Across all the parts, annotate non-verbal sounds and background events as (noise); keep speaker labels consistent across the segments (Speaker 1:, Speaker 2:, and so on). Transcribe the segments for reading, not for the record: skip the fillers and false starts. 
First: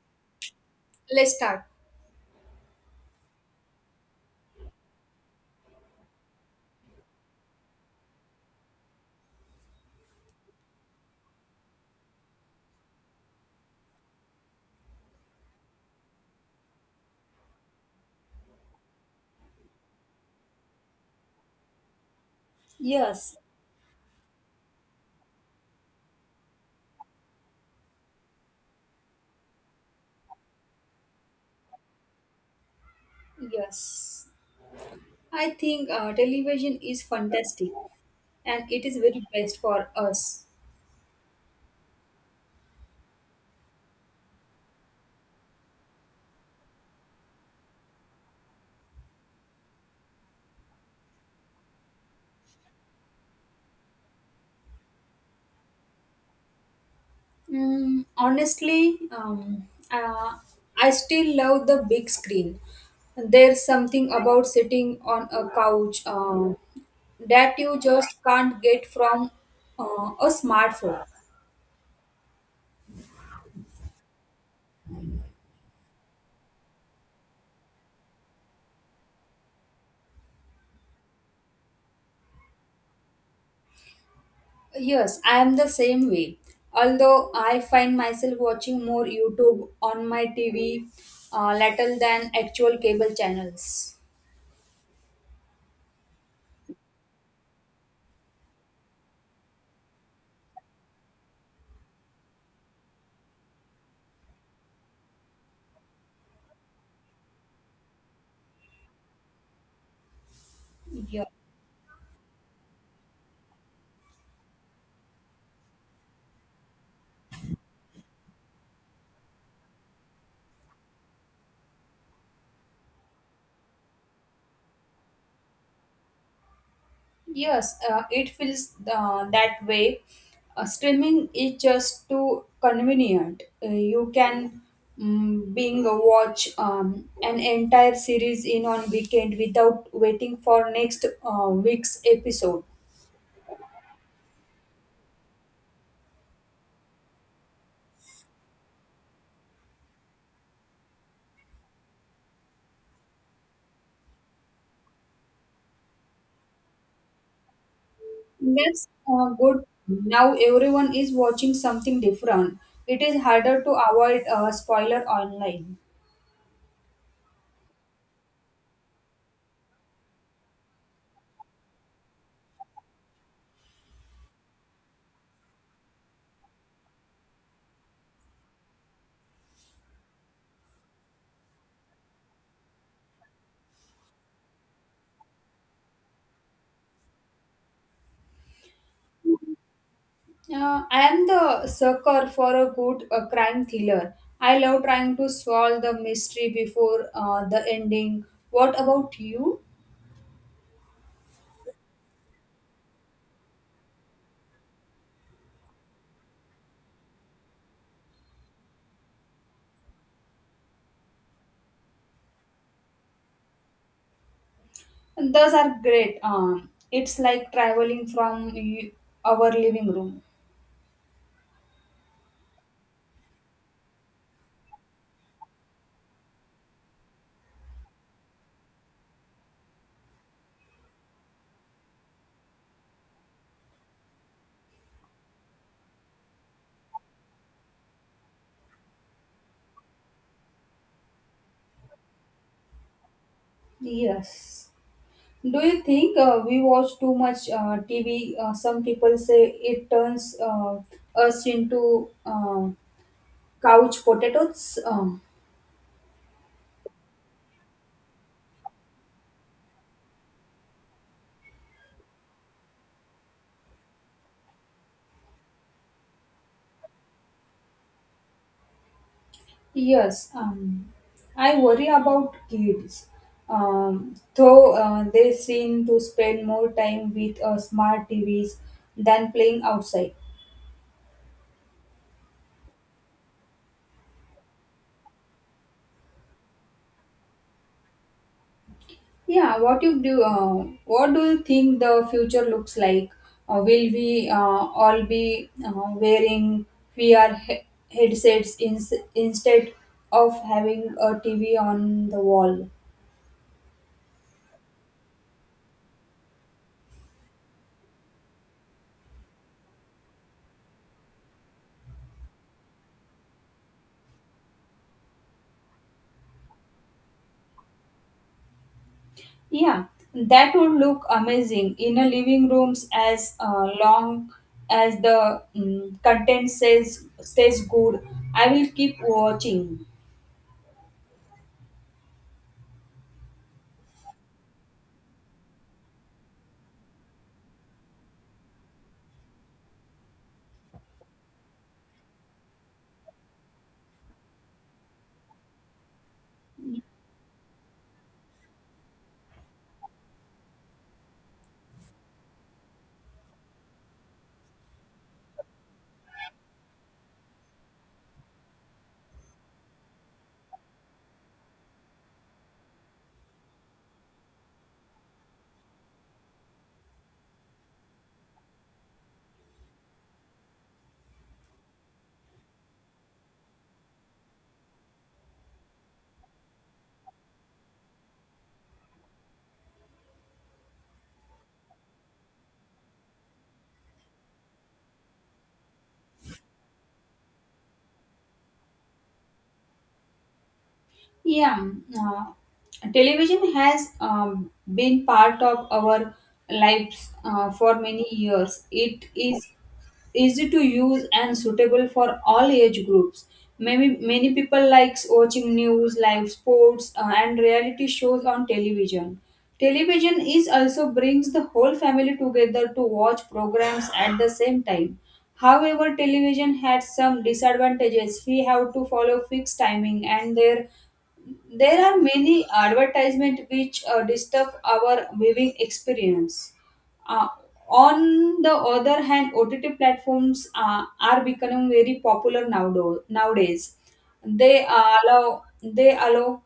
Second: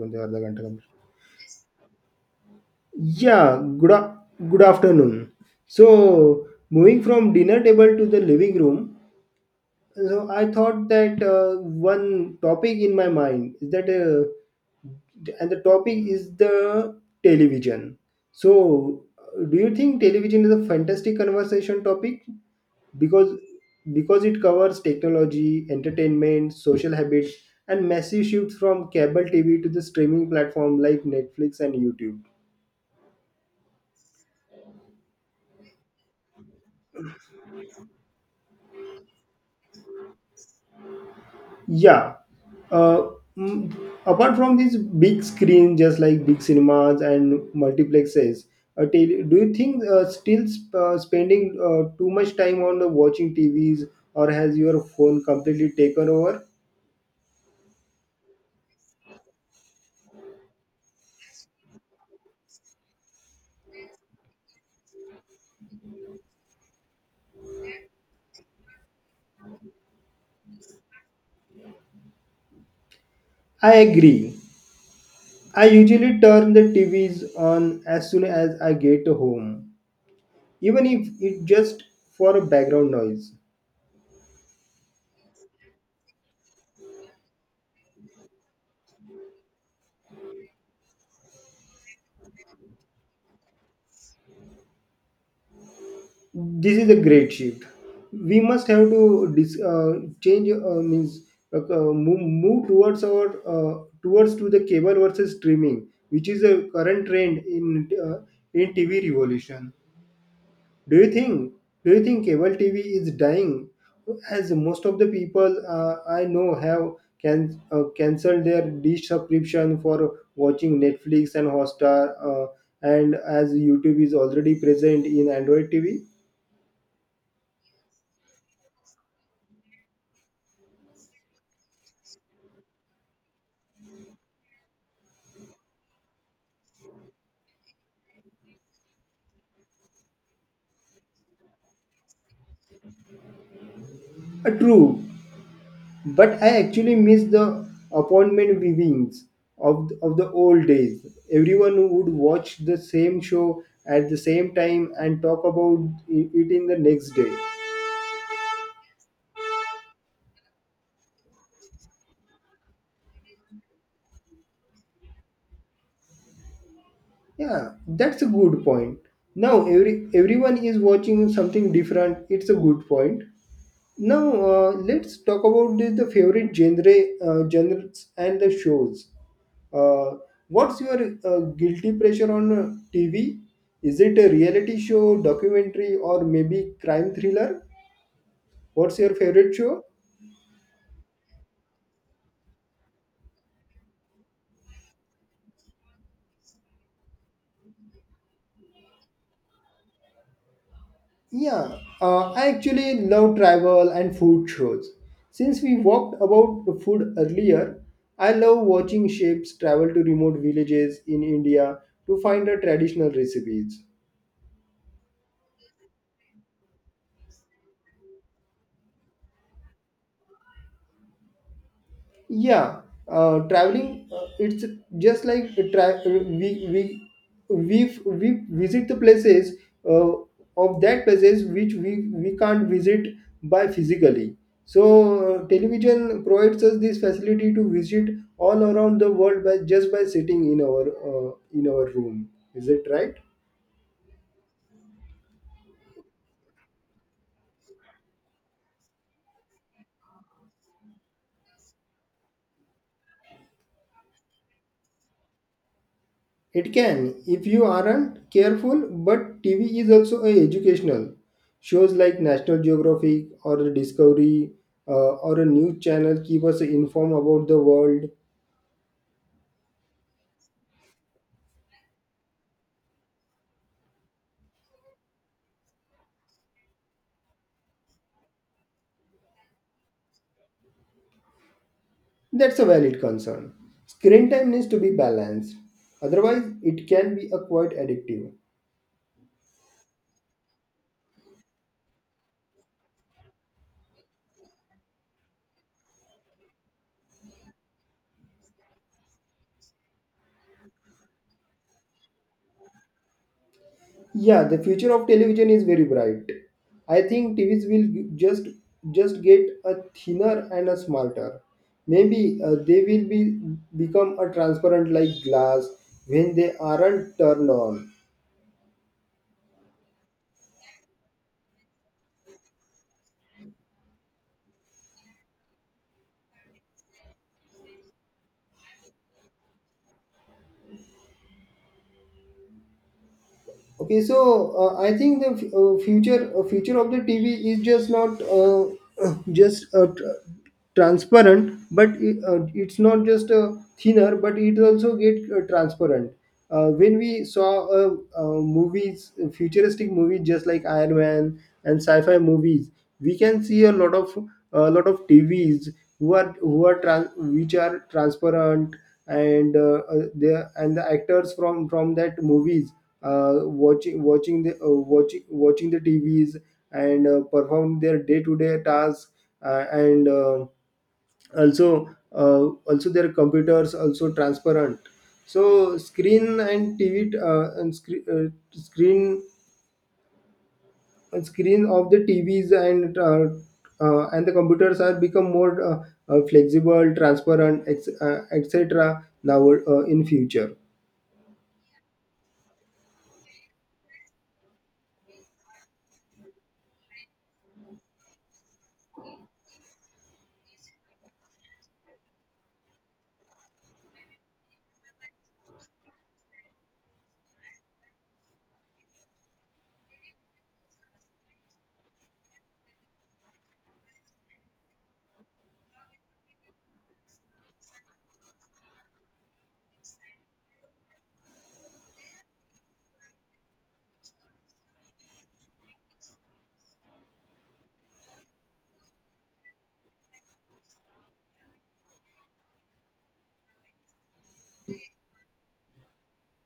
Speaker 1: కొంచెం అర్ధ గంట complete
Speaker 2: Let's start.
Speaker 1: Yeah, good a- good afternoon. So, moving from dinner table to the living room, so I thought that one topic in my mind is that, and the topic is the television. So, do you think television is a fantastic conversation topic because
Speaker 2: Yes,
Speaker 1: because it covers technology, entertainment, social habits, and massive shifts from cable TV to the streaming platform like Netflix and YouTube?
Speaker 2: Yes, I think television is fantastic and it is very best for us.
Speaker 1: Yeah. Uh, mm, apart from these big screen, just like big cinemas and multiplexes, do you think still spending too much time on the watching TVs or has your phone completely taken over?
Speaker 2: Honestly, I still love the big screen. There's something about sitting on a couch that you just can't get from a smartphone.
Speaker 1: I agree. I usually turn the TVs on as soon as I get home, even if it's just for a background noise.
Speaker 2: Yes, I am the same way. Although I find myself watching more YouTube on my TV little than actual cable channels.
Speaker 1: This is a great shift. We must have to change means move towards our towards to the cable versus streaming, which is a current trend in TV revolution. Do you
Speaker 2: Yeah.
Speaker 1: think cable TV is dying, as most of the people I know have cancelled their dish subscription for watching Netflix and Hotstar, and as YouTube is already present in Android TV.
Speaker 2: Yes, it feels that way. Streaming is just too convenient. You can being a watch an entire series in on weekend without waiting for next week's episode.
Speaker 1: True. But I actually miss the appointment viewings of the old days. Everyone would watch the same show at the same time and talk about it in the next day.
Speaker 2: That's good. Now everyone is watching something different. It is harder to avoid spoiler online.
Speaker 1: Yeah, that's a good point. Now everyone is watching something different. It's a good point. Now let's talk about the favorite genre, genres and the shows. Uh, what's your guilty pleasure on TV? Is it a reality show, documentary, or maybe crime thriller? What's your favorite show?
Speaker 2: I am the sucker for a good crime thriller. I love trying to solve the mystery before the ending. What about you?
Speaker 1: Yeah, I actually love travel and food shows. Since we walked about the food earlier, I love watching chefs travel to remote villages in India to find the traditional recipes.
Speaker 2: Those are great. It's like traveling from our living room.
Speaker 1: Yeah, traveling, it's just like a we visit the places, uh, of that places which we can't visit by physically. So television provides us this facility to visit all around the world by just by sitting in our room is it right?
Speaker 2: Yes. Do you think we watch too much TV? Some people say it turns us into couch potatoes.
Speaker 1: It can, if you aren't careful, but TV is also a educational. Shows like National Geographic or the Discovery, or a news channel, keep us informed about the world.
Speaker 2: Yes, I worry about kids. Though they seem to spend more time with smart TVs than playing outside.
Speaker 1: That's a valid concern. Screen time needs to be balanced, otherwise, it can be a quite addictive.
Speaker 2: Yeah, what you do? What do you think the future looks like? Will we all be wearing VR headsets instead of having a TV on the wall?
Speaker 1: Yeah, the future of television is very bright. I think TVs will just get a thinner and a smarter. Maybe they will be become a transparent like glass when they aren't turned on.
Speaker 2: Yeah, that would look amazing in a living rooms as long as the content says stays good. I will keep watching.
Speaker 1: Okay, so I think the future of the TV is just not (clears throat) just transparent, but it's not just thinner, but it also get transparent. When we saw movies, futuristic movies just like Iron Man and sci-fi movies, we can see a lot of TVs who are which are transparent, and and the actors from that movies, uh, watching watching the TVs and perform their day to day tasks, and also uh, also their computers also transparent. So screen and TV and screen screen screen of the TVs and the computers are become more flexible transparent etc now in future.
Speaker 2: Yeah, Television has been part of our lives for many years. It is easy to use and suitable for all age groups. Many people likes watching news, live sports, and reality shows on television. Television is also brings the whole family together to watch programs at the same time. However, television had some disadvantages. We have to follow fixed timing and there. There are many advertisements which disturb our viewing experience. Uh, on the other hand, OTT platforms are becoming very popular nowadays. They allow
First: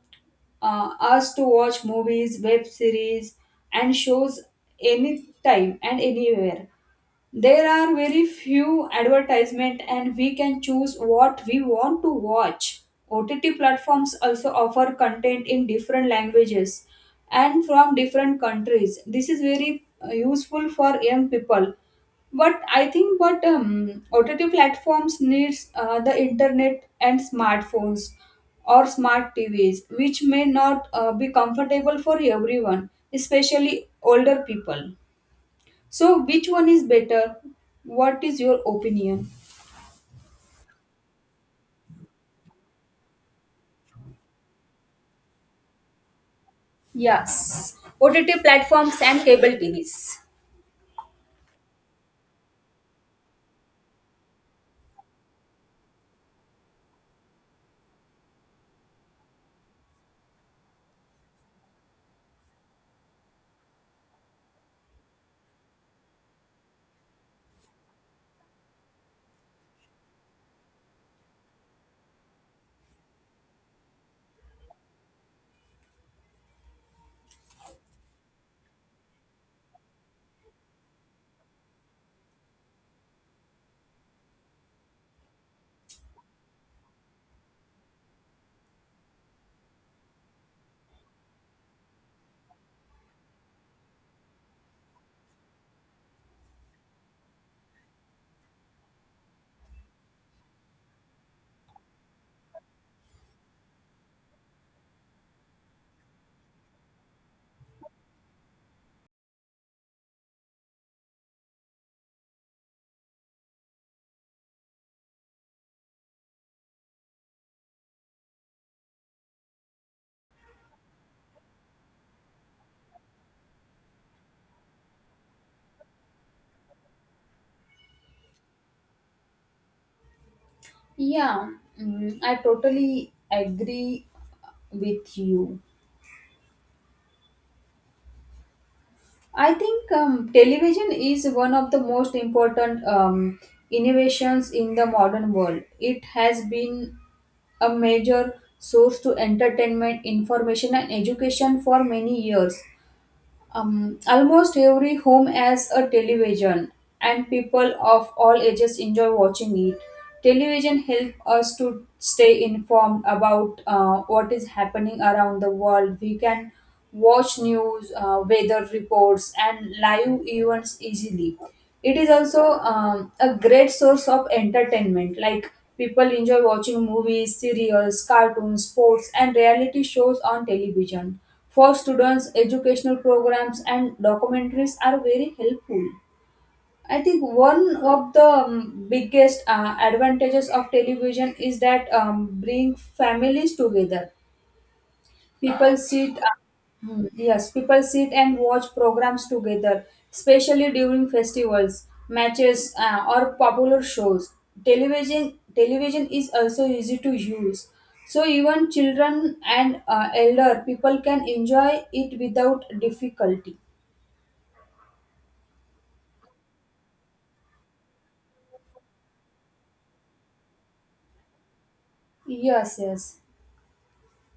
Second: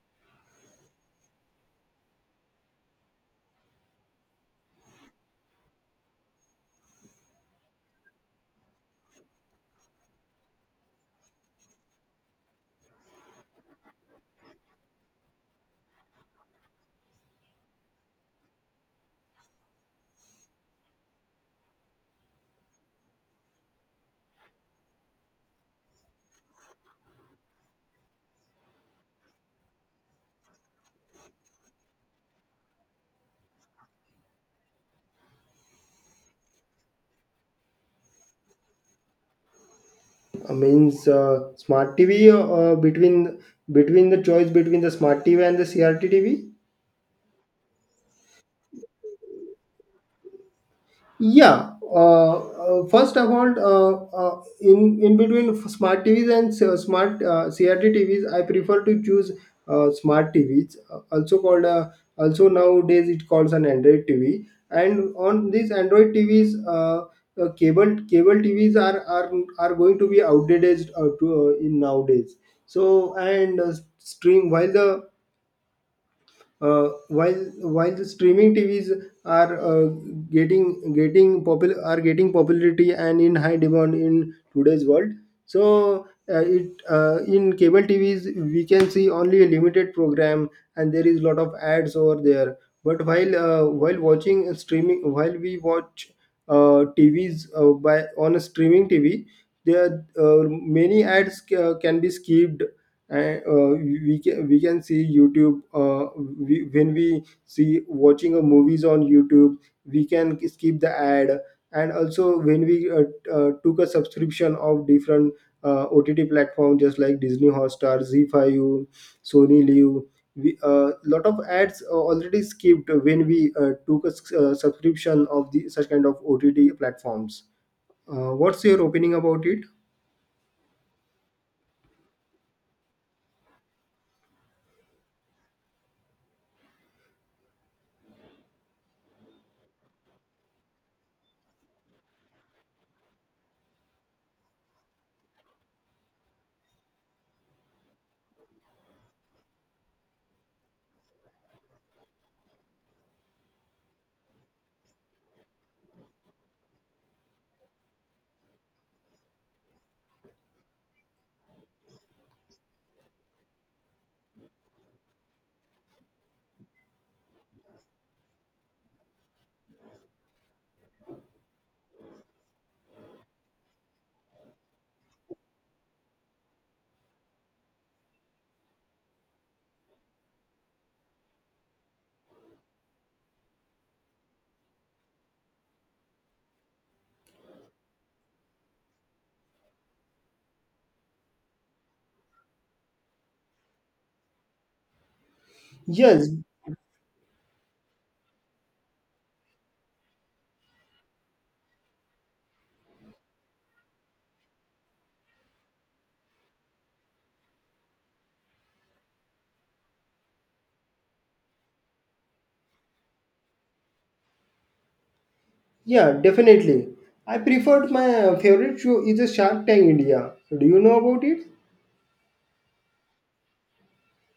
Speaker 2: us to watch movies, web series, and shows anytime and anywhere. There are very few advertisement and we can choose what we want to watch. OTT platforms also offer content in different languages and from different countries. This is very useful for young people. But I think but OTT platforms needs the internet and smartphones or smart TVs which may not be comfortable for everyone, especially older people. So, which one is better? What is your opinion?
Speaker 1: Means Smart TV between the choice between the smart TV and the CRT TV.
Speaker 2: Yes, OTT platforms and cable TVs.
Speaker 1: Yeah. First of all, in between smart TVs and s- smart CRT TVs, I prefer to choose smart TVs, also called, also nowadays it calls an Android TV. And on these Android TVs, cable TVs are going to be outdated in nowadays. So and stream while the uh, while streaming TVs are getting popularity and in high demand in today's world. So it in cable TVs we can see only a limited program, and there is lot of ads over there. But while watching a streaming while we watch uh, TVs uh, by on a streaming TV, there many ads can be skipped, and we can see YouTube. When we see watching a movies on YouTube we can skip the ad, and also when we took a subscription of different OTT platform just like Disney Hotstar z5u Sony Live. We Lot of ads are already skipped when we took a subscription of the such kind of OTT platforms. What's your opinion about it?
Speaker 2: Yeah, I totally agree with you. I think television is one of the most important innovations in the modern world. It has been a major source to entertainment, information, and education for many years. Almost every home has a television, and people of all ages enjoy watching it. Television helps us to stay informed about what is happening around the world. We can watch news, weather reports, and live events easily. It is also a great source of entertainment. Like people enjoy watching movies, serials, cartoons, sports, and reality shows on television for students educational programs and documentaries are very helpful. I think one of the biggest advantages of television is that bring families together. People sit,
Speaker 1: Yes.
Speaker 2: Yes, people sit and watch programs together, especially during festivals, matches, or popular shows. Television is also easy to use, so even children and elder people can enjoy it without difficulty.
Speaker 1: Yeah, definitely. I preferred my favorite show is a Shark Tank India. Do you know about it?
Speaker 2: Yes, yes,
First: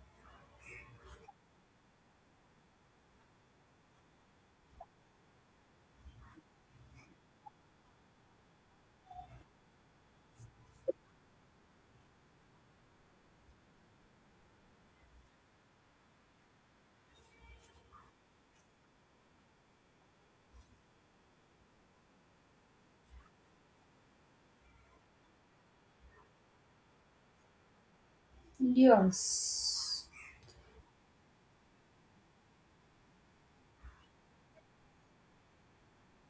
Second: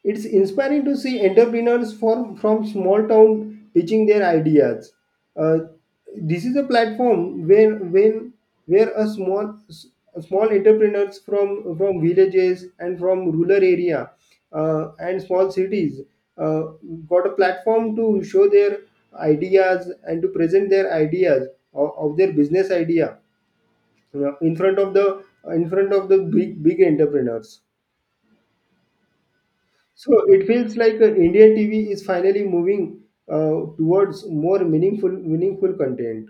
Speaker 1: It's inspiring to see entrepreneurs from small town pitching their ideas. Uh, this is a platform where a small entrepreneurs from villages and from rural area, and small cities, uh, got a platform to show their ideas and to present their ideas of their business idea. Yeah, in front of the big entrepreneurs.
Speaker 2: yes.
Speaker 1: So it feels like Indian TV is finally moving towards more meaningful content.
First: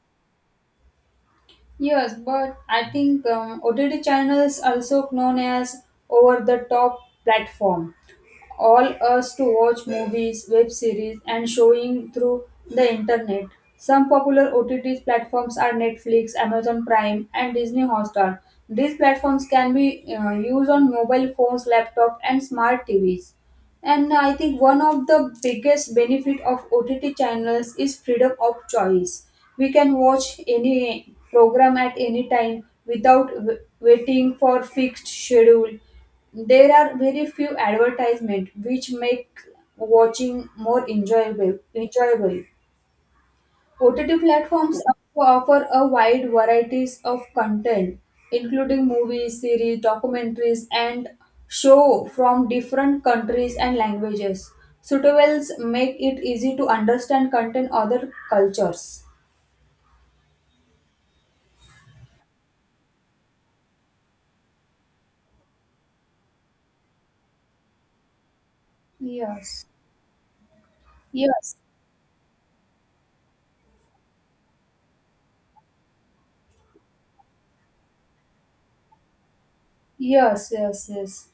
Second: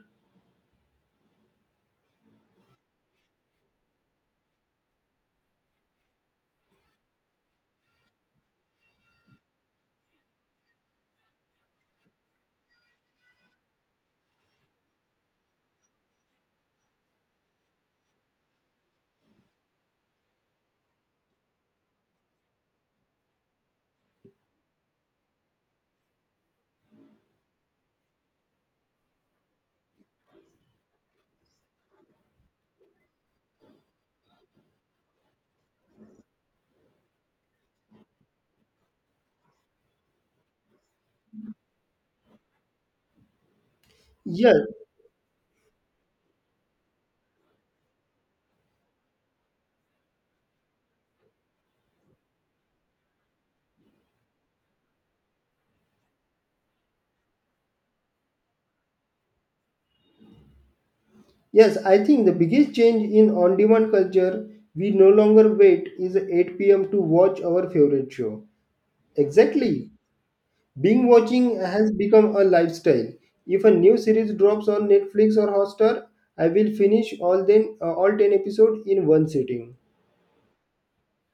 Speaker 2: Yes, but I think OTT channels, also known as over the top platform, all us to watch movies, web series, and showing through the internet. Some popular OTT platforms are Netflix, Amazon Prime, and Disney Hotstar. These platforms can be used on mobile phones, laptop, and smart TVs. And I think one of the biggest benefit of OTT channels is freedom of choice. We can watch any program at any time without waiting for fixed schedule. There are very few advertisements which make watching more enjoyable. Enjoyable. OTT
Speaker 1: Yes,
Speaker 2: platforms offer a wide varieties of content, including movies, series, documentaries, and show from different countries and languages. Suitables make it easy to understand content other cultures.
Speaker 1: yes, I think the biggest change in on-demand culture, we no longer wait is 8 p.m. to watch our favorite show.
Speaker 2: Yes.
Speaker 1: Exactly. Binge watching
Speaker 2: Yes.
Speaker 1: has become a lifestyle. If a new series drops on Netflix or Hotstar, I will finish all 10 episodes in one sitting.
Speaker 2: Yes. Yes. Yes.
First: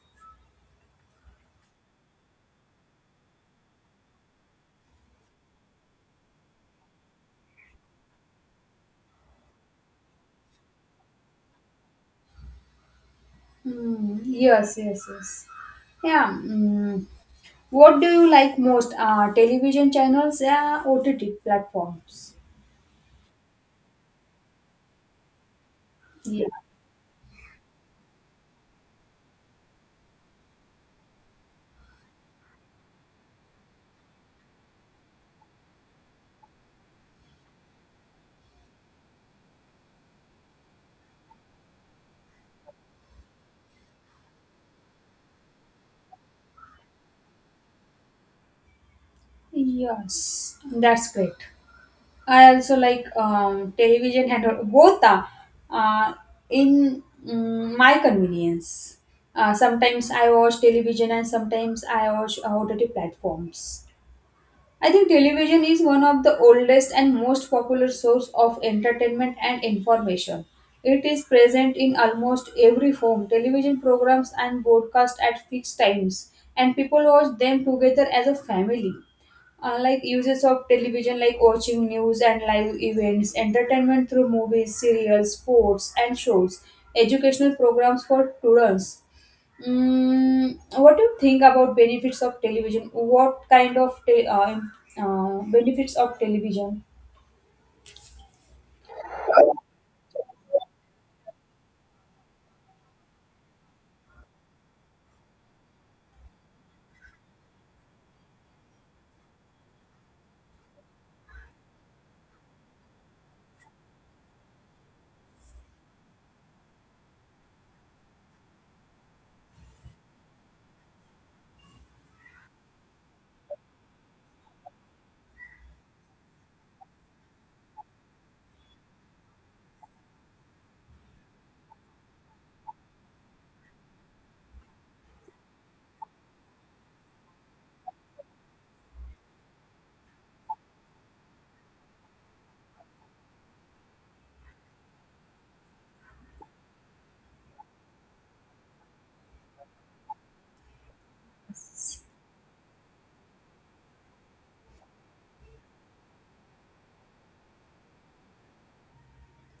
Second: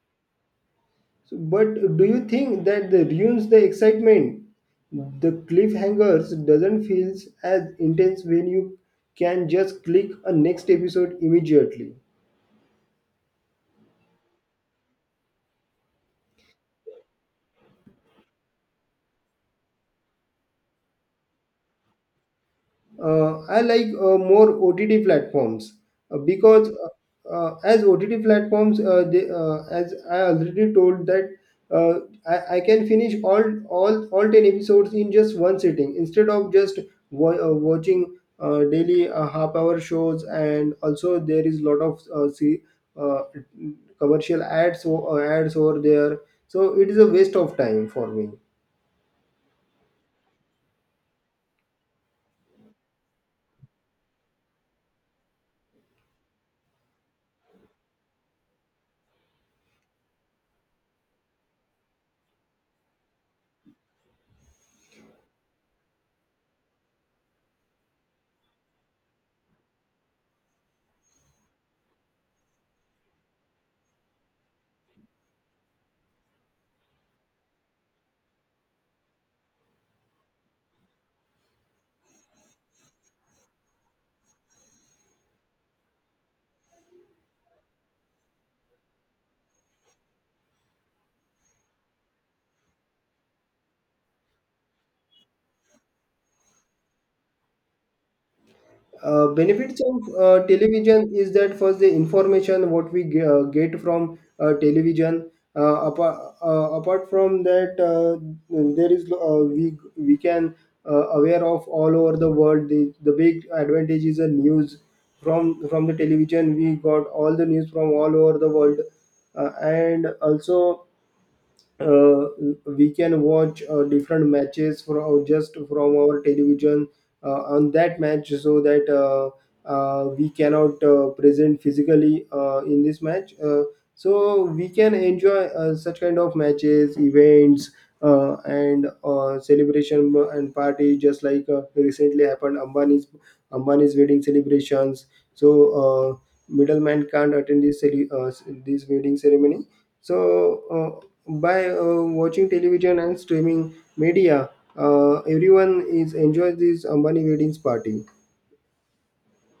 Speaker 1: So, but do you think that the ruins the excitement? The cliffhangers doesn't feels as intense when you can just click a next episode immediately.
Speaker 2: Yes, yes, yes. Yeah. Mm. What do you like most? Television channels, OTT platforms.
Speaker 1: I like more OTT platforms,
Speaker 2: Yeah.
Speaker 1: because, as OTT platforms, as I already told that, uh, I can finish all 10 episodes in just one sitting, instead of just watching daily half hour shows. And also there is lot of see uh, commercial ads ads over there, so it is a waste of time for me.
Speaker 2: Yes, that's great. I also like television and both are uh, in my convenience. Sometimes I watch television and sometimes I watch OTT platforms. I think television is one of the oldest and most popular source of entertainment and information. It is present in almost every form. Television programs and broadcast at fixed times and people watch them together as a family. Unlike uses of television like watching news and live events, entertainment through movies, serials, sports and shows, educational programs for students. What do you think about benefits of television? What kind of benefits of television?
Speaker 1: Benefits of television is that first the information what we get from television. uh, apart, apart from that, there is we can, aware of all over the world. The big advantage is the news. From the television we got all the news from all over the world. And also uh, we can watch different matches from just from our television on that match. So that we cannot present physically in this match. So we can enjoy such kind of matches events, and celebration and party just like recently happened Ambani's wedding celebrations. So uh, middleman can't attend this wedding ceremony. So by watching television and streaming media, everyone is enjoys this Ambani weddings party.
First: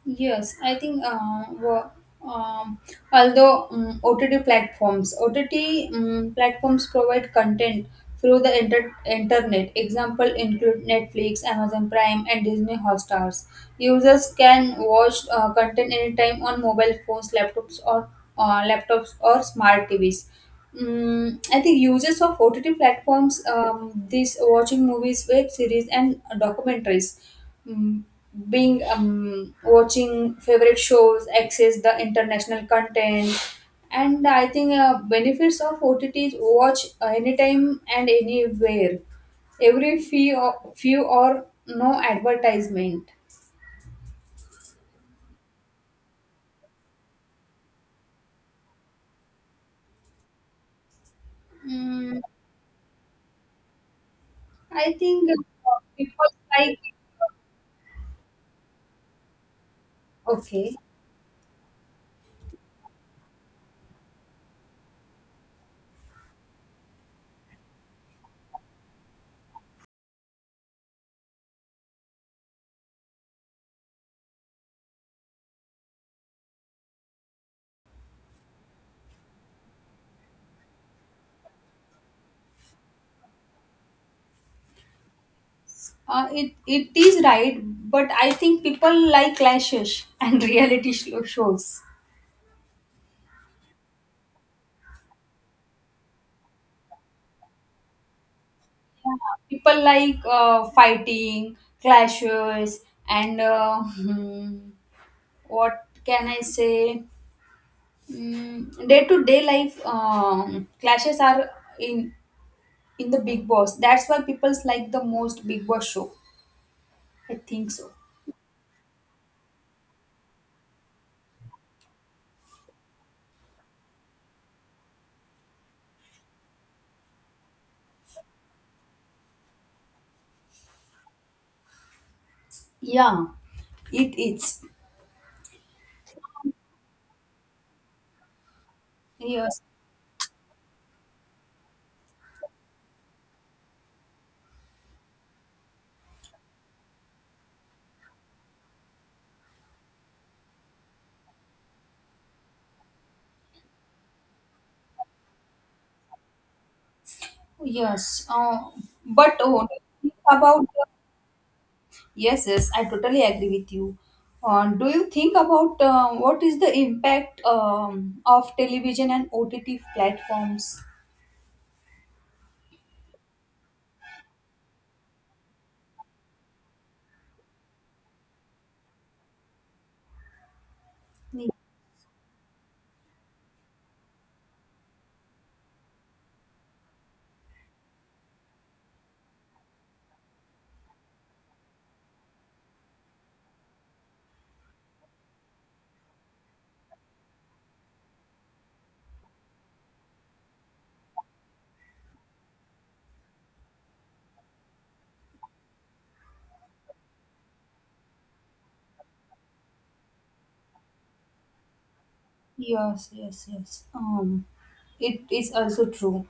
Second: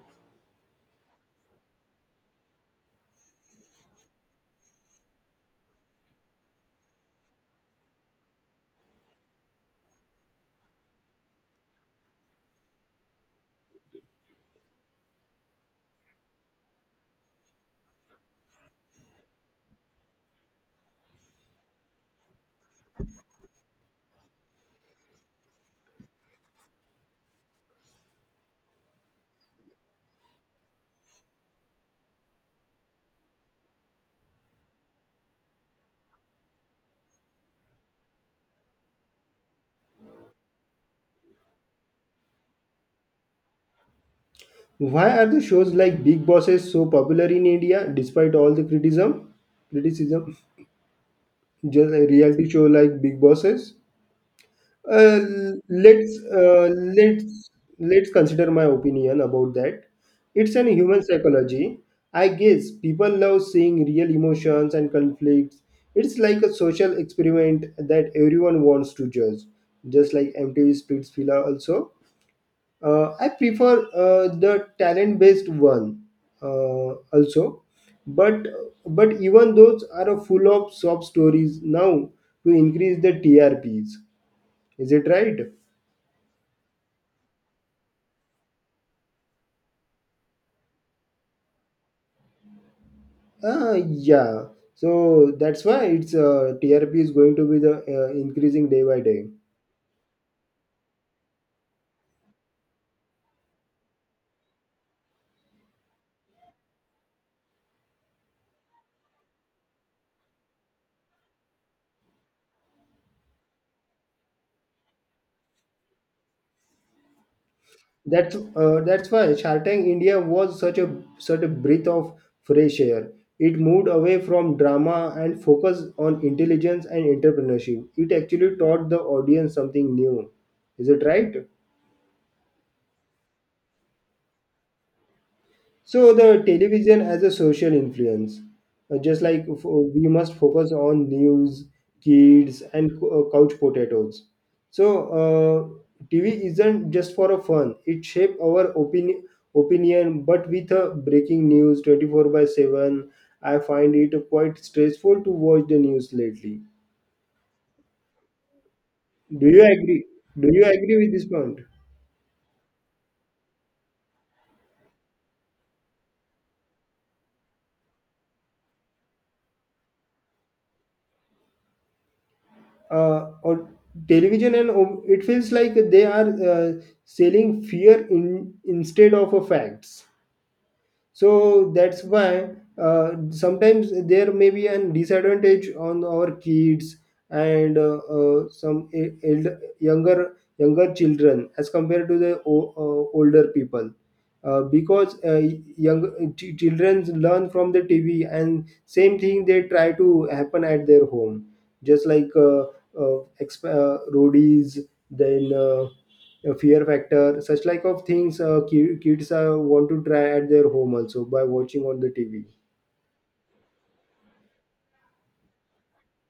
Speaker 2: Yes, I think um, although OTT platforms, OTT platforms provide content through the internet. Example include Netflix, Amazon Prime, and Disney Hotstar's. Users can watch content anytime on mobile phones, laptops, or smart TVs. I think users of OTT platforms, this watching movies, web series, and documentaries mm, being watching favorite shows access the international content. And I think benefits of OTT is watch anytime and anywhere, every few or no advertisement.
Speaker 1: Why are the shows like Big Bosses so popular in India despite all the criticism? Criticism, just a
Speaker 2: mm,
Speaker 1: reality show like Big Bosses.
Speaker 2: I think
Speaker 1: Let's
Speaker 2: people like
Speaker 1: let's consider my opinion about that. It's an
Speaker 2: okay
Speaker 1: human psychology. I guess people love seeing real emotions and conflicts. It's like a social experiment that everyone wants to judge, just like MTV Splitsvilla also. I prefer the talent-based one also, but but even those are a full of sob stories now to increase the TRPs. Is it right?
Speaker 2: it it is right but I think people like clashes and (laughs) reality shows.
Speaker 1: Yeah. So that's why its TRP is going to be the increasing day by day.
Speaker 2: People like fighting, clashes, and (laughs) what can I say? Day to day life clashes are in in the Big Boss. That's why people's like the most Big Boss show. I think so.
Speaker 1: That's why Shark Tank India was such a breath of fresh air. It moved away from drama and focused on intelligence and entrepreneurship. It actually taught the audience something new. Is it right?
Speaker 2: Yeah, it is.
Speaker 1: So the television as a social influence,
Speaker 2: Yes,
Speaker 1: we must focus on news, kids, and couch potatoes. So TV isn't just for a fun; it shapes our opinion, but with a breaking news twenty four by seven. I find it quite stressful to watch the news lately.
Speaker 2: yes. Uh, but
Speaker 1: Do you
Speaker 2: oh,
Speaker 1: agree?
Speaker 2: think
Speaker 1: Do you
Speaker 2: about.
Speaker 1: agree with this point?
Speaker 2: Yes, yes, I totally agree with you. Do you think about what is the impact of television and OTT platforms?
Speaker 1: Or television and it feels like they are selling fear in instead of a facts, so that's why sometimes there may be an disadvantage on our kids. And some elder, younger children as compared to the older people, because young children learn from the tv and same thing they try to happen at their home, just like roadies. Then a fear factor such like of things, kids want to try at their home also by watching on the tv.
Speaker 2: Yes, yes, yes. It is also true.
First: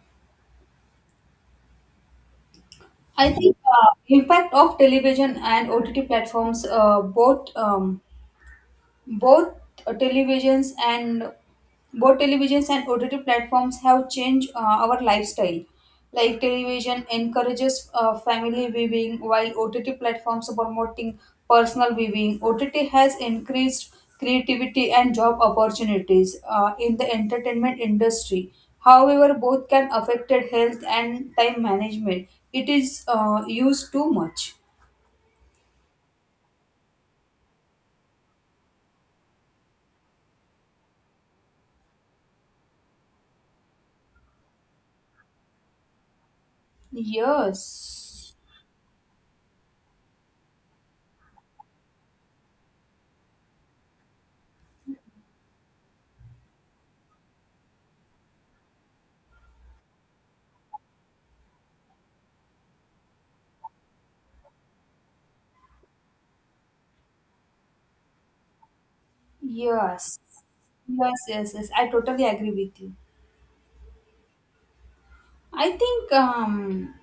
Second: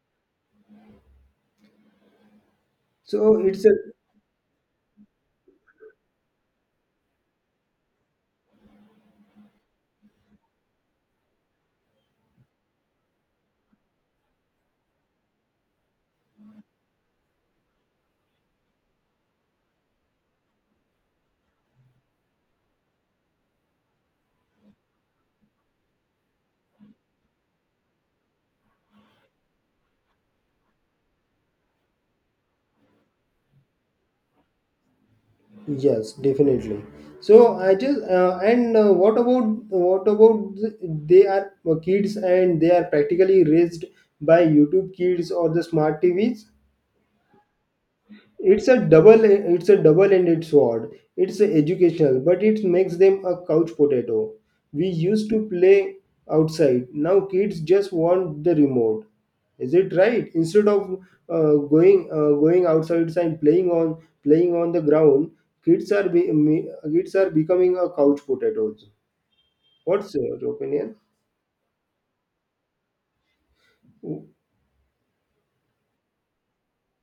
Speaker 2: I
Speaker 1: So
Speaker 2: think
Speaker 1: it's a,
Speaker 2: impact of television and OTT platforms both televisions and OTT platforms have changed our lifestyle. Like television encourages family viewing, while OTT platforms are promoting personal viewing. OTT has increased creativity and job opportunities in the entertainment industry. However, both can affect health and time management. It is used too much.
Speaker 1: yes, definitely. So I just and what about the, they are kids and they are practically raised by YouTube Kids or the smart tvs.
Speaker 2: Yes.
Speaker 1: It's a double, it's a double-ended sword. It's educational, but it makes them a couch potato. We used to play outside. Now kids just want the remote. Is it right? Instead of going outside and playing on the ground, kids are kids are becoming a couch potatoes. What's
Speaker 2: Yes.
Speaker 1: your opinion?
Speaker 2: Yes, yes, yes. I totally agree with you. I think um,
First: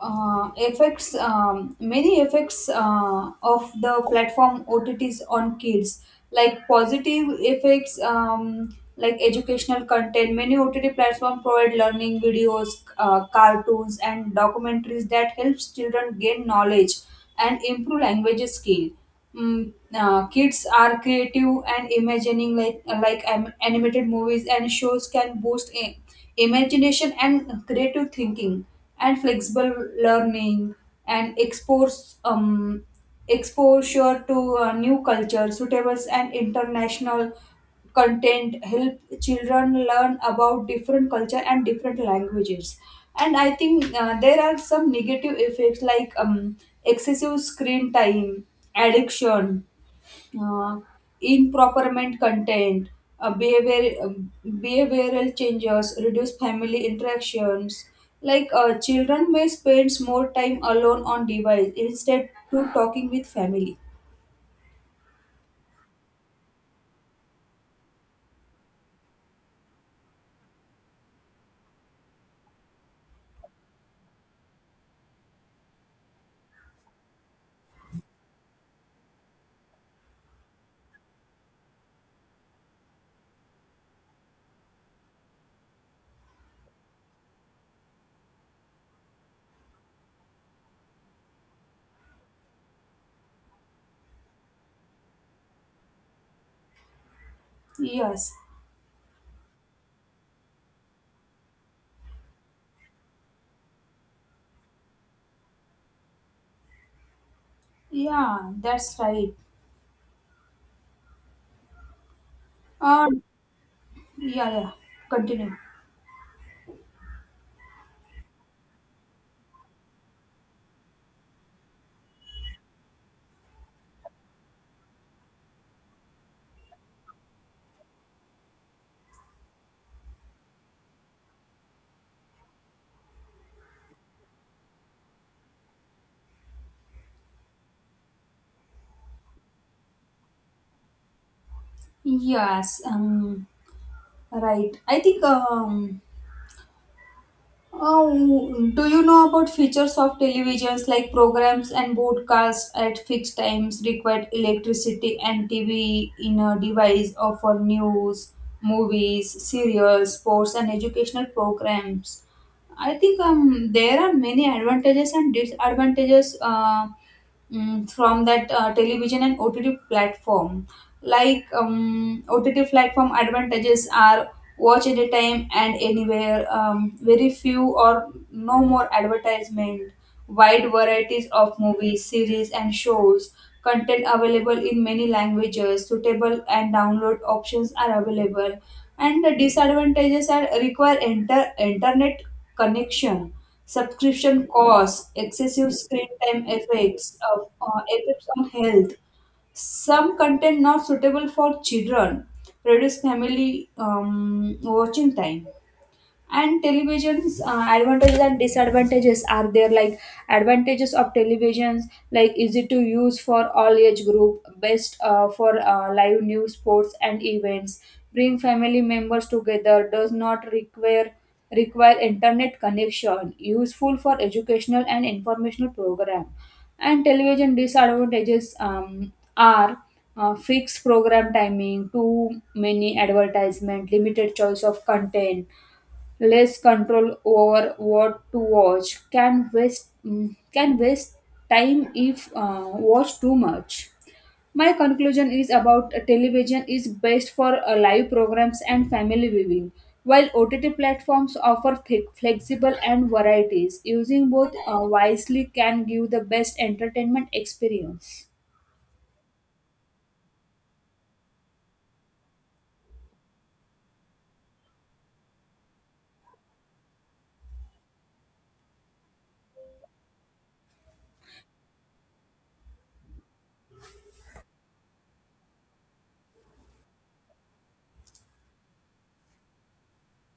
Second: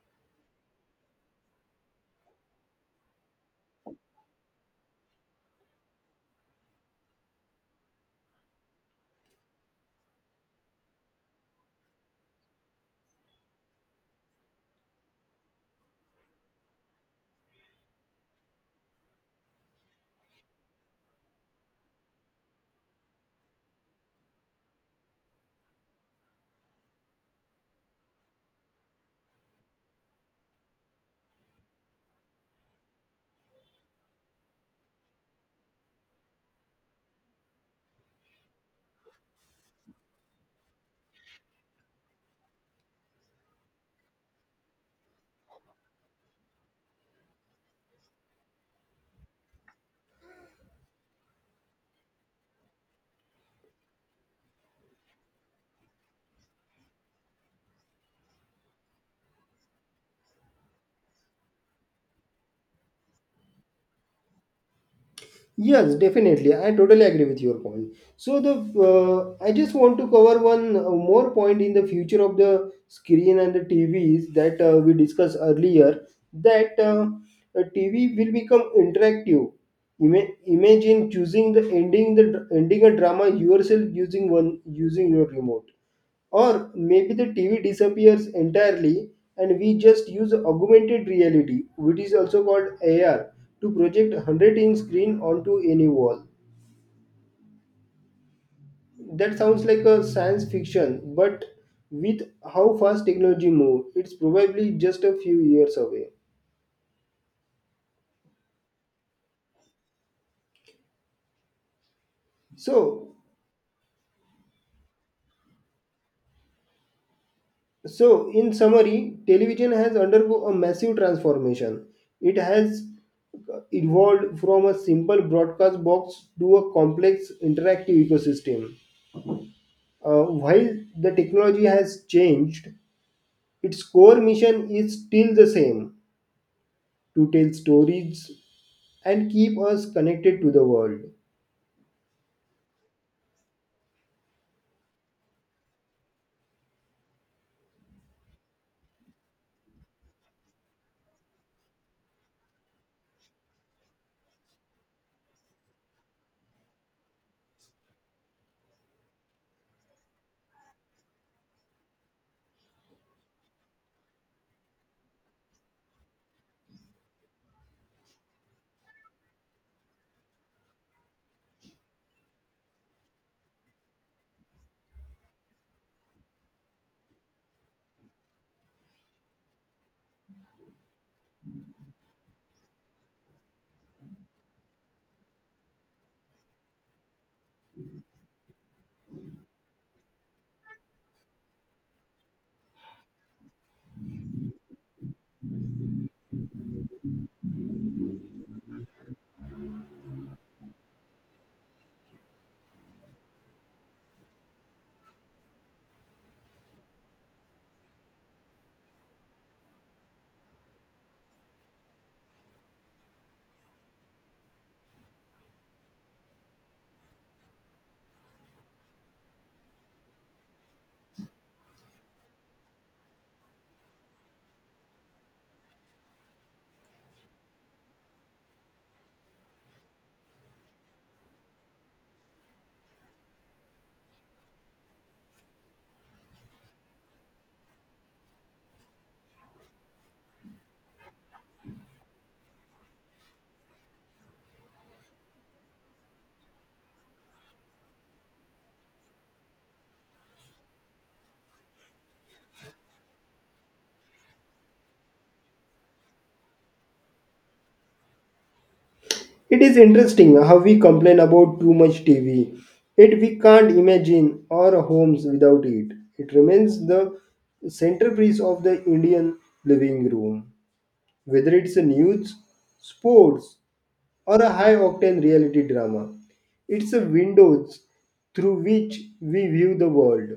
Speaker 2: uh, effects, many effects of the platform OTTs on kids, like positive effects, like educational content. Many OTT platforms provide learning videos, cartoons, and documentaries that helps children gain knowledge and improve language skill. Kids are creative and imagining, like animated movies and shows can boost imagination and creative thinking, and flexible learning and expose exposure to new culture suitables and international content help children learn about different culture and different languages. And I think there are some negative effects like excessive screen time addiction, uh, improperment content, behavior behavioral changes reduced family interactions. Like children may spend more time alone on device instead to talking with family.
Speaker 1: Yes, definitely. I totally agree with your point. So the, I just want to cover one more point in the future of the screen and the TVs that we discussed earlier. That a TV will become interactive. Imagine choosing the ending the dr- ending a drama yourself using your remote, or maybe the TV disappears entirely and we just use augmented reality, which is also called AR, to project a 100-inch screen onto any wall.
Speaker 2: Yes.
Speaker 1: That sounds like a science fiction, but with how fast technology moves, it's probably just a few years away.
Speaker 2: Yeah, that's right. uh,
Speaker 1: So,
Speaker 2: yeah, yeah, continue.
Speaker 1: so in summary, television has undergone a massive transformation. It has evolved from a simple broadcast box to a complex interactive ecosystem. While the technology has changed, its core mission is still the same: to tell stories and keep us connected to the world.
Speaker 2: Yes, right. I think Oh, do you know about features of televisions like programs and broadcasts at fixed times required electricity and TV in a device or for news, movies, serials, sports, and educational programs? I think there are many advantages and disadvantages from that television and OTT platform. Like OTT platform advantages are watch anytime and anywhere. Very few or no more advertisement. Wide varieties of movies, series, and shows. Content available in many languages. Suitable and download options are available. And the disadvantages are require internet connection, subscription costs, excessive screen time effects of effects on health, some content not suitable for children, reduce family watching time. And television's advantages and disadvantages are there, like advantages of televisions, like easy to use for all age group, best for live news sports and events, bring family members together, does not require internet connection, useful for educational and informational program. And television disadvantages are fixed program timing, too many advertisement, limited choice of content, less control over what to watch, can waste time if watch too much. My conclusion is about television is best for live programs and family viewing, while OTT platforms offer flexible and varieties. Using both wisely can give the best entertainment experience.
Speaker 1: It is interesting how we complain about too much TV, yet we can't imagine our homes without it. It remains the centerpiece of the Indian living room, whether it's a news, sports, or a high octane reality drama. It's a windows through which we view the world.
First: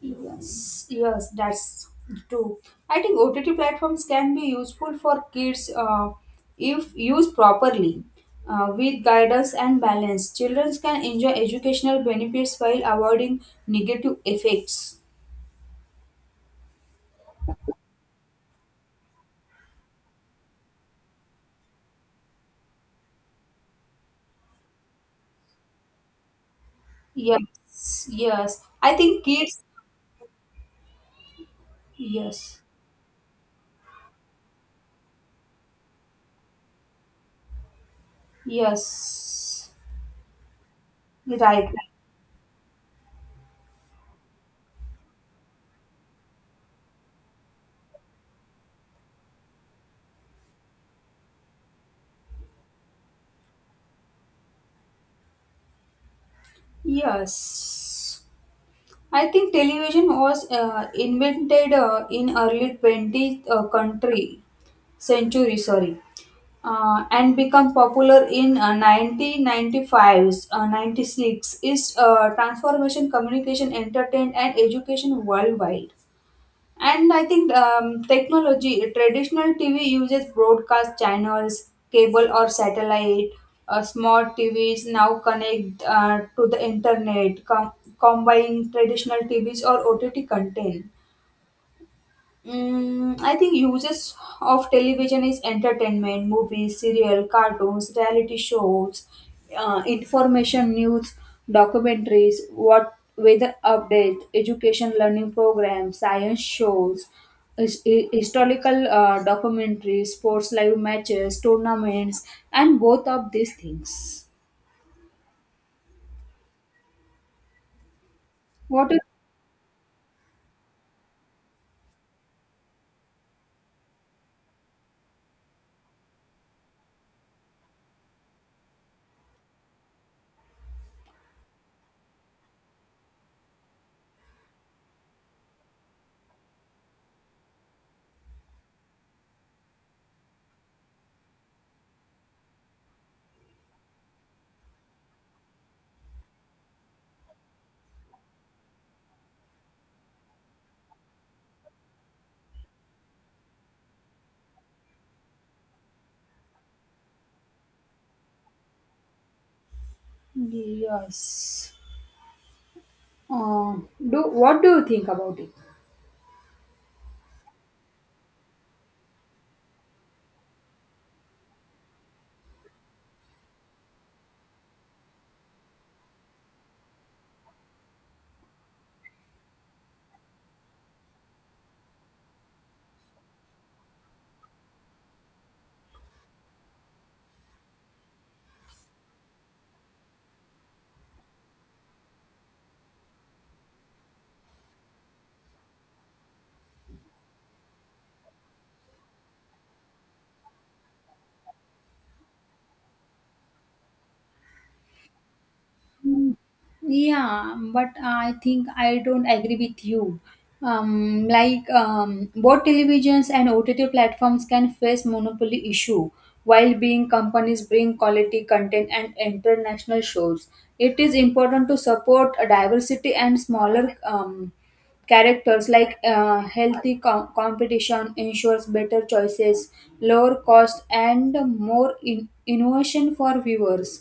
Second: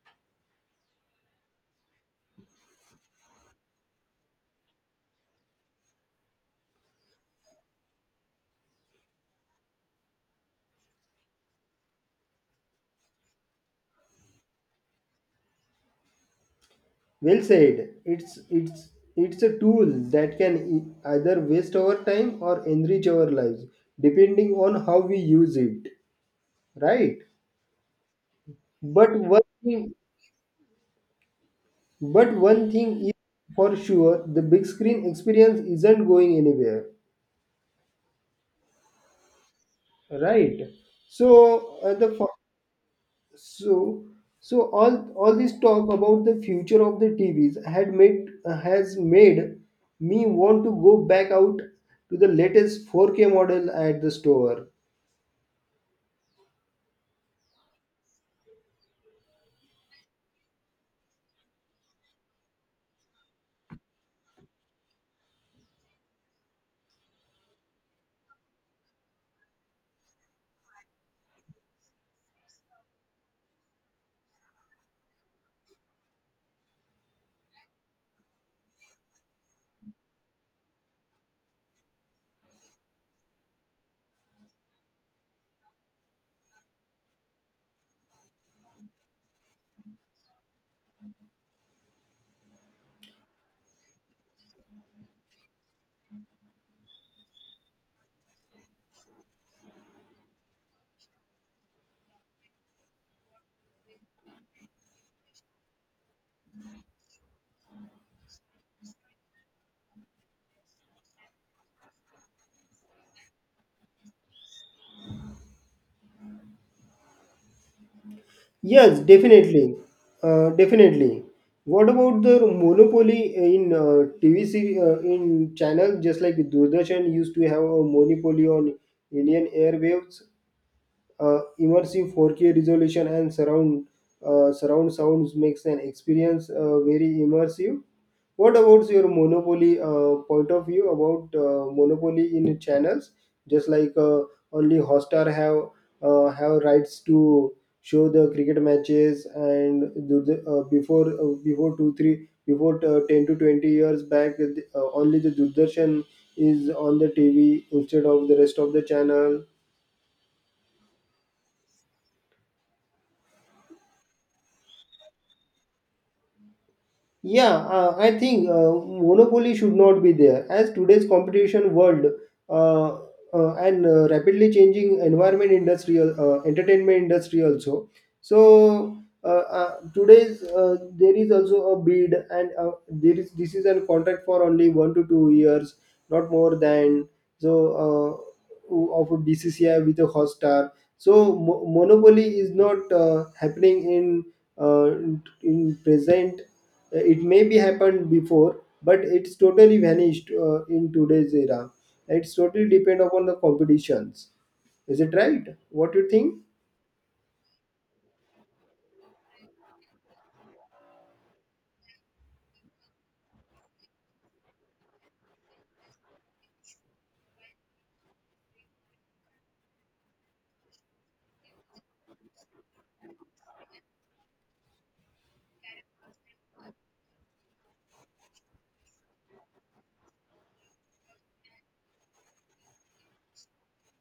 Speaker 2: Yes, yes, that's true. I think OTT platforms can be useful for kids if used properly. With guidance and balance, children can enjoy educational benefits while avoiding negative effects.
Speaker 1: Well said. It's a tool that can either waste our time or enrich our lives, depending on how we use it. Right?
Speaker 2: Yes, yes. I
Speaker 1: But
Speaker 2: think
Speaker 1: one
Speaker 2: kids,
Speaker 1: thing, but
Speaker 2: yes,
Speaker 1: one thing is for sure, the big screen experience isn't going anywhere.
Speaker 2: yes,
Speaker 1: Right?
Speaker 2: right.
Speaker 1: So uh, the So, so all this talk about the future of the TVs had made has made me want to go back out to the latest 4K model at the store.
Speaker 2: Yes. I think television was invented in early 20th country century, sorry. And become popular in 1995s, 96 is transformation, communication, entertainment, and education worldwide. And I think technology, traditional TV uses broadcast channels, cable or satellite. Smart TVs now connect to the internet, combine traditional TVs or OTT content. I think uses of television is entertainment, movies, serial, cartoons, reality shows, information, news, documentaries, what weather update, education, learning programs, science shows, historical documentaries, sports live matches, tournaments, and both of these things. What
Speaker 1: Yes,
Speaker 2: is
Speaker 1: definitely, definitely. What about the monopoly in TV series in channel? Just like Doordarshan used to have a monopoly on Indian airwaves. Immersive 4K resolution and surround sounds makes an experience very immersive. What about your monopoly point of view about monopoly in channels? Just like only Hotstar have rights to show the cricket matches and do the, before 2 3 before 10 to 20 years back, only the Doordarshan is on the TV instead of the rest of the channel.
Speaker 2: yes? Uh, do what do you think about it?
Speaker 1: Yeah, I think monopoly should not be there as today's competition world, uh, and rapidly changing environment industrial entertainment industry also. So today's, there is also a bid, and there is, this is a contract for only 1 to 2 years, not more than. So of a BCCI with a host star. So monopoly is not happening in present. It may be happened before, but it's totally vanished in today's era. It's totally depend upon the competitions. Is it right? What you think?
Speaker 2: Yeah, but I think I don't agree with you. Like both televisions and OTT platforms can face monopoly issue while being companies bring quality content and international shows. It is important to support diversity and smaller characters, like healthy competition ensures better choices, lower cost and more innovation for viewers.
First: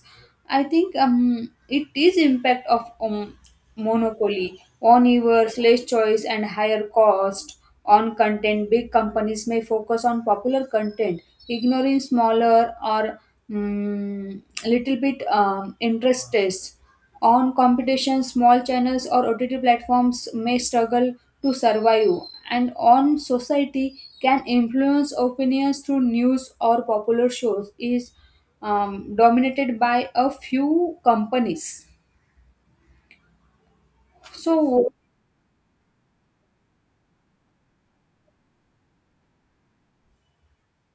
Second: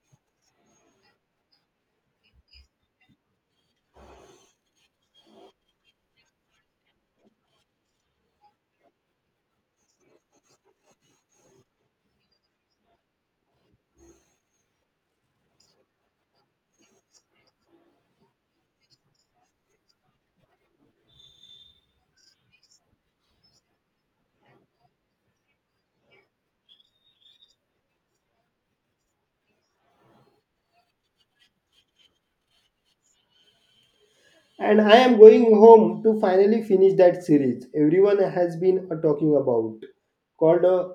Speaker 2: I think it is impact of monopoly on viewers, less choice and higher cost. On content, big companies may focus on popular content ignoring smaller or little bit interest tests. On competition, small channels or OTT platforms may struggle to survive, and on society can influence opinions through news or popular shows is dominated by a few companies.
Speaker 1: And
Speaker 2: So
Speaker 1: I am going home to finally finish that series everyone has been talking about, called uh,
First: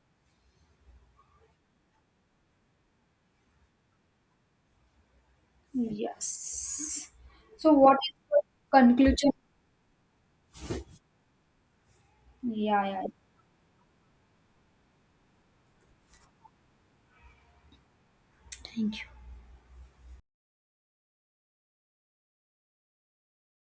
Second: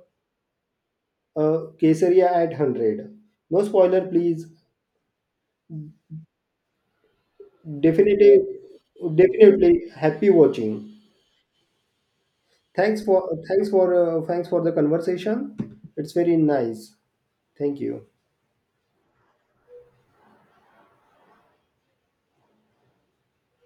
Speaker 1: uh, Kesaria at 100. No spoiler, please.
Speaker 2: yes. So what is
Speaker 1: Definitely,
Speaker 2: the conclusion?
Speaker 1: definitely happy watching.
Speaker 2: Yeah,
Speaker 1: Thanks
Speaker 2: yeah.
Speaker 1: for thanks for the conversation. It's very nice. Thank you.
Speaker 2: Thank you.